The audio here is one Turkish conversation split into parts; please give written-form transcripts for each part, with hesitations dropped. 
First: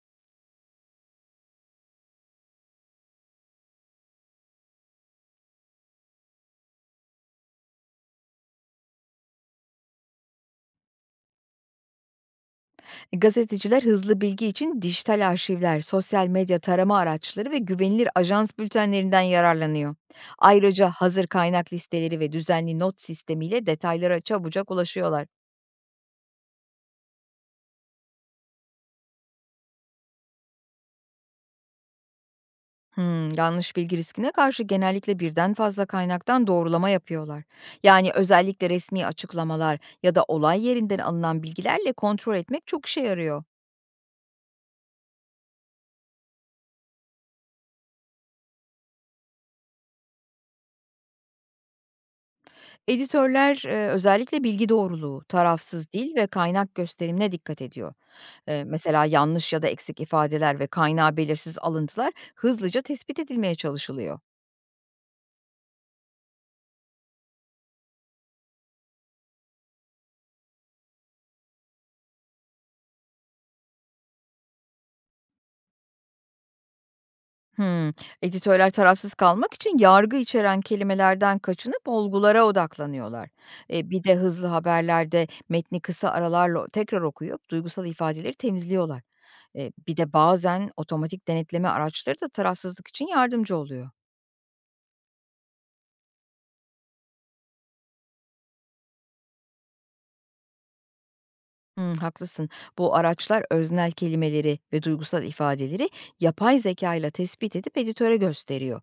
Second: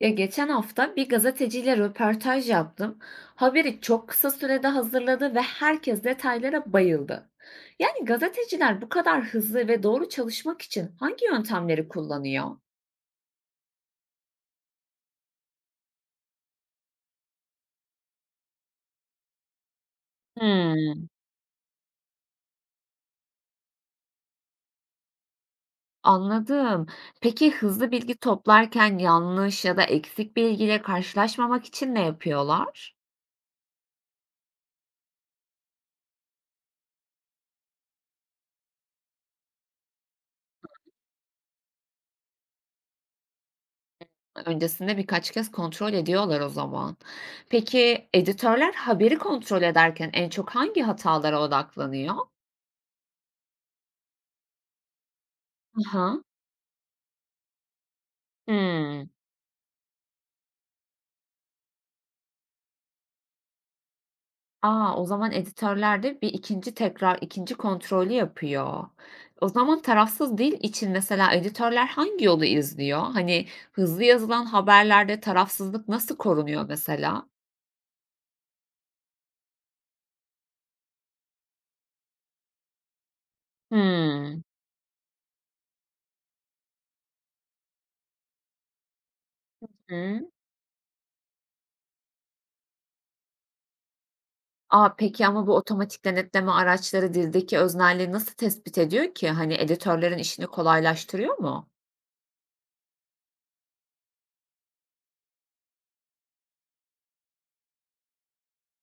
Ya geçen hafta bir gazeteciyle röportaj yaptım. Haberi çok kısa sürede hazırladı ve herkes detaylara bayıldı. Yani gazeteciler bu kadar hızlı ve doğru çalışmak için hangi yöntemleri kullanıyor? Gazeteciler hızlı bilgi için dijital arşivler, sosyal medya tarama araçları ve güvenilir ajans bültenlerinden yararlanıyor. Ayrıca Hmm, hazır kaynak listeleri ve düzenli not sistemiyle detaylara çabucak ulaşıyorlar. anladım. Peki hızlı bilgi toplarken yanlış ya da eksik bilgiyle karşılaşmamak için ne yapıyorlar? Yanlış bilgi riskine karşı genellikle birden fazla kaynaktan doğrulama yapıyorlar. Yani özellikle resmi açıklamalar ya da olay yerinden alınan bilgilerle kontrol etmek çok işe yarıyor. Öncesinde birkaç kez kontrol ediyorlar o zaman. Peki editörler haberi kontrol ederken en çok hangi hatalara odaklanıyor? Editörler, özellikle bilgi doğruluğu, tarafsız dil Aha. ve kaynak gösterimine dikkat ediyor. Mesela Hımm. yanlış ya da eksik ifadeler ve kaynağı belirsiz alıntılar hızlıca tespit edilmeye çalışılıyor. A! O zaman editörler de bir ikinci kontrolü yapıyor. O zaman tarafsız dil için mesela editörler hangi yolu izliyor? Hani, hızlı yazılan haberlerde tarafsızlık nasıl korunuyor mesela? Hmm, Editörler tarafsız kalmak için yargı içeren kelimelerden kaçınıp olgulara odaklanıyorlar. Bir de Hımm. hızlı haberlerde metni kısa aralarla tekrar okuyup duygusal ifadeleri temizliyorlar. Bir de Hı. bazen otomatik denetleme araçları da tarafsızlık için yardımcı oluyor. A, peki ama bu otomatik denetleme araçları dildeki öznelliği nasıl tespit ediyor ki? Hani editörlerin işini kolaylaştırıyor mu? Hımm, haklısın. Bu araçlar öznel kelimeleri ve duygusal ifadeleri yapay zeka ile tespit edip editöre gösteriyor.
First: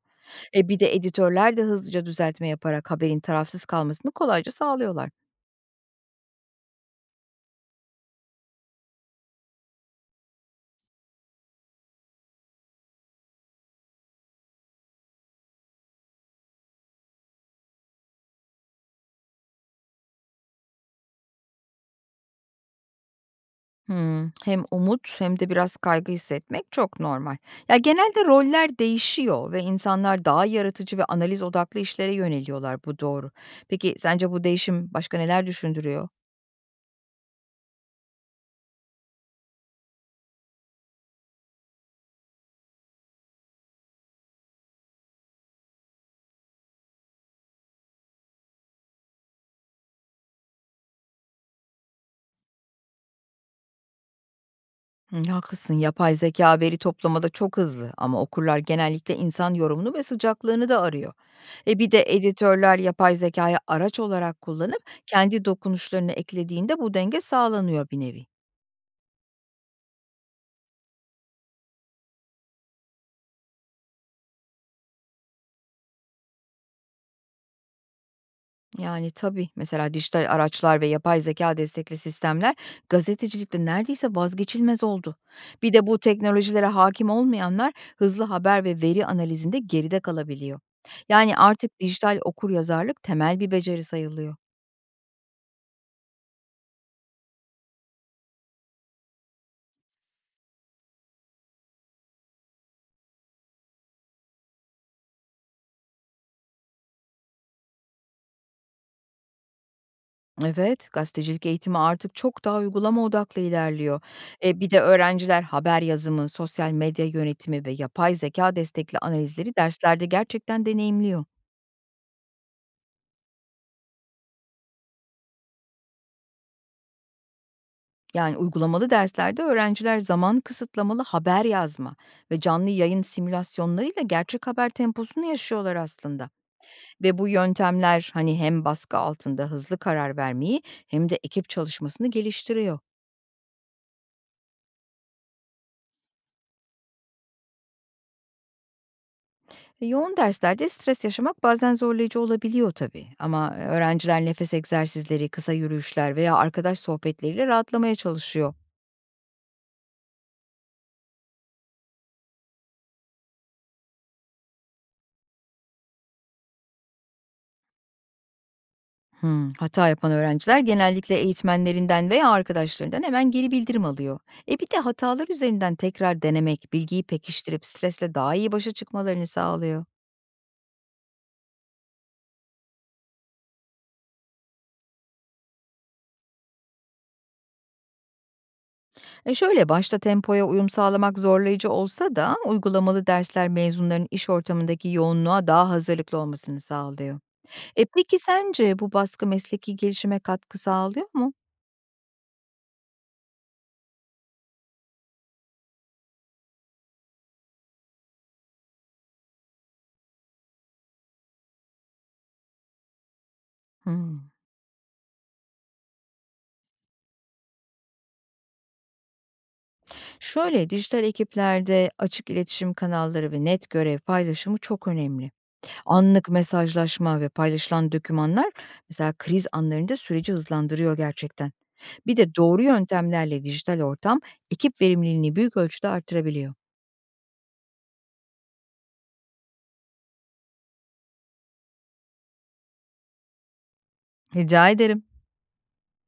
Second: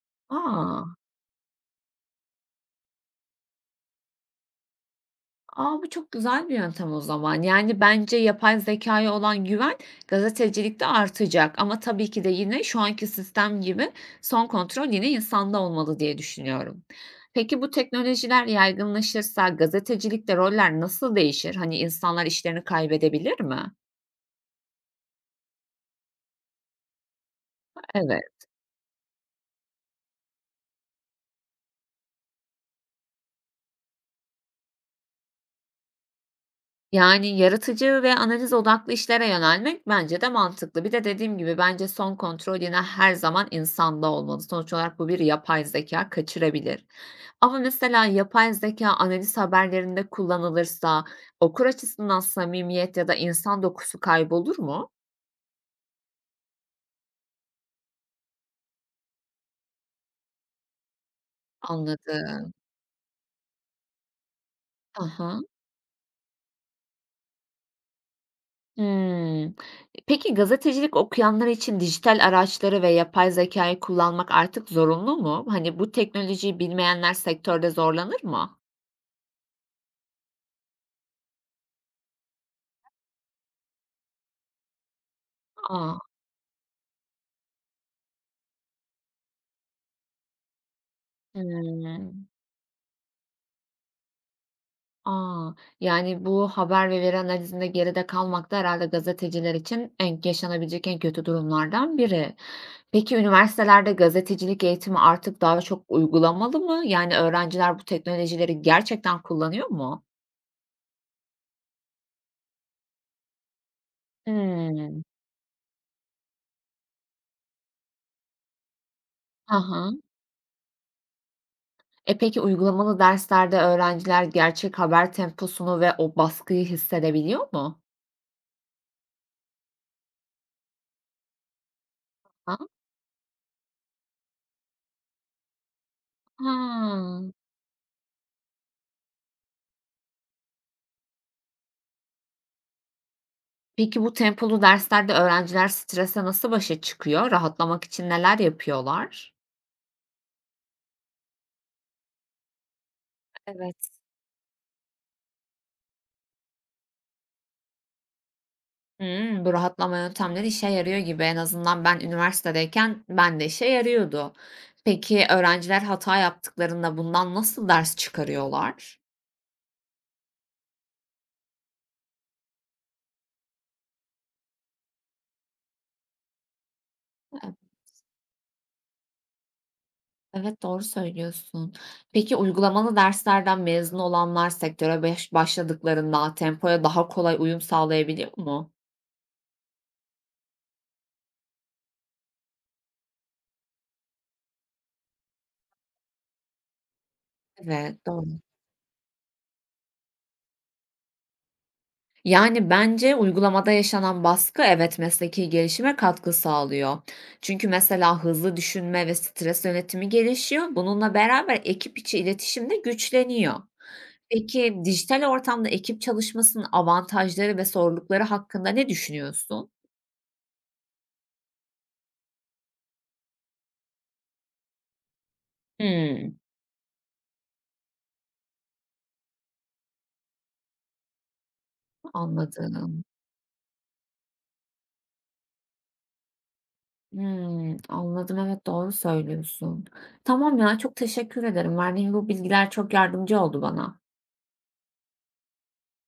Bir de A! editörler de hızlıca düzeltme yaparak haberin tarafsız kalmasını kolayca sağlıyorlar. A, bu çok güzel bir yöntem o zaman. Yani, bence yapay zekaya olan güven gazetecilikte artacak ama tabii ki de yine şu anki sistem gibi son kontrol yine insanda olmalı diye düşünüyorum. Peki bu teknolojiler yaygınlaşırsa gazetecilikte roller nasıl değişir? Hani, insanlar işlerini kaybedebilir mi? Hımm, hem umut hem de biraz kaygı hissetmek çok normal. Ya, genelde Evet. roller değişiyor ve insanlar daha yaratıcı ve analiz odaklı işlere yöneliyorlar, bu doğru. Peki sence bu değişim başka neler düşündürüyor? Yani, yaratıcı ve analiz odaklı işlere yönelmek bence de mantıklı. Bir de dediğim gibi bence son kontrol yine her zaman insanda olmalı. Sonuç olarak bu bir yapay zeka kaçırabilir. Ama mesela yapay zeka analiz haberlerinde kullanılırsa okur açısından samimiyet ya da insan dokusu kaybolur mu? Hı, haklısın. Yapay zeka veri toplamada çok hızlı ama okurlar genellikle insan yorumunu ve sıcaklığını da arıyor. Bir de Anladım. editörler yapay zekâyı araç olarak kullanıp Aha, hı. kendi dokunuşlarını eklediğinde bu denge sağlanıyor bir nevi. Hımm. Peki gazetecilik okuyanlar için dijital araçları ve yapay zekayı kullanmak artık zorunlu mu? Hani, bu teknolojiyi bilmeyenler sektörde zorlanır mı? Yani tabii mesela dijital araçlar ve yapay zeka destekli sistemler gazetecilikte neredeyse vazgeçilmez oldu. Bir de bu A! teknolojilere hakim olmayanlar hızlı haber ve veri analizinde geride kalabiliyor. Yani artık dijital Hımm. okuryazarlık temel bir beceri sayılıyor. A! Yani, bu haber ve veri analizinde geride kalmak da herhâlde gazeteciler için en yaşanabilecek en kötü durumlardan biri. Peki, üniversitelerde gazetecilik eğitimi artık daha çok uygulamalı mı? Yani, öğrenciler bu teknolojileri gerçekten kullanıyor mu? Evet, gazetecilik eğitimi artık çok daha uygulama odaklı ilerliyor. Bir de Hımm. öğrenciler haber yazımı, sosyal medya yönetimi ve yapay zeka destekli analizleri Hı hı. derslerde gerçekten deneyimliyor. Peki, uygulamalı derslerde öğrenciler gerçek haber temposunu ve o baskıyı hissedebiliyor mu? Yani uygulamalı derslerde öğrenciler zaman kısıtlamalı haber yazma ve Ha? canlı yayın simülasyonlarıyla gerçek haber temposunu yaşıyorlar aslında. Ha. Ve bu yöntemler hani hem baskı altında hızlı karar vermeyi hem de ekip çalışmasını geliştiriyor. Peki bu tempolu derslerde öğrenciler strese nasıl başa çıkıyor? Rahatlamak için neler yapıyorlar? Yoğun derslerde stres yaşamak bazen zorlayıcı olabiliyor tabii. Ama Evet. öğrenciler nefes egzersizleri, kısa yürüyüşler veya arkadaş sohbetleriyle rahatlamaya çalışıyor. Hımm, bu rahatlama yöntemleri işe yarıyor gibi. En azından ben üniversitedeyken ben de işe yarıyordu. Peki öğrenciler hata yaptıklarında bundan nasıl ders çıkarıyorlar? Hata yapan öğrenciler genellikle eğitmenlerinden veya arkadaşlarından hemen geri bildirim alıyor. Bir de hatalar üzerinden tekrar denemek, bilgiyi E pekiştirip stresle daha iyi başa çıkmalarını sağlıyor. evet, doğru söylüyorsun. Peki uygulamalı derslerden mezun olanlar sektöre başladıklarında tempoya daha kolay uyum sağlayabiliyor mu? Şöyle başta tempoya uyum sağlamak zorlayıcı olsa da uygulamalı dersler mezunların iş ortamındaki yoğunluğa daha hazırlıklı olmasını sağlıyor. Evet, Peki doğru. sence bu baskı mesleki gelişime katkı sağlıyor mu? Yani bence uygulamada yaşanan baskı evet mesleki gelişime katkı sağlıyor. Çünkü mesela hızlı düşünme ve stres yönetimi gelişiyor. Bununla beraber ekip içi iletişim de güçleniyor. Hımm. Peki dijital ortamda ekip çalışmasının avantajları ve zorlukları hakkında ne düşünüyorsun? Şöyle, dijital ekiplerde açık iletişim kanalları ve net görev paylaşımı çok önemli. Anlık Hmm, mesajlaşma ve paylaşılan dokümanlar mesela kriz anlarında süreci hızlandırıyor gerçekten. Bir de doğru anladım. yöntemlerle dijital ortam ekip verimliliğini büyük ölçüde artırabiliyor. Hmm, anladım, evet doğru söylüyorsun. Tamam ya, çok teşekkür ederim. Verdiğin bu bilgiler çok yardımcı oldu bana. Rica ederim.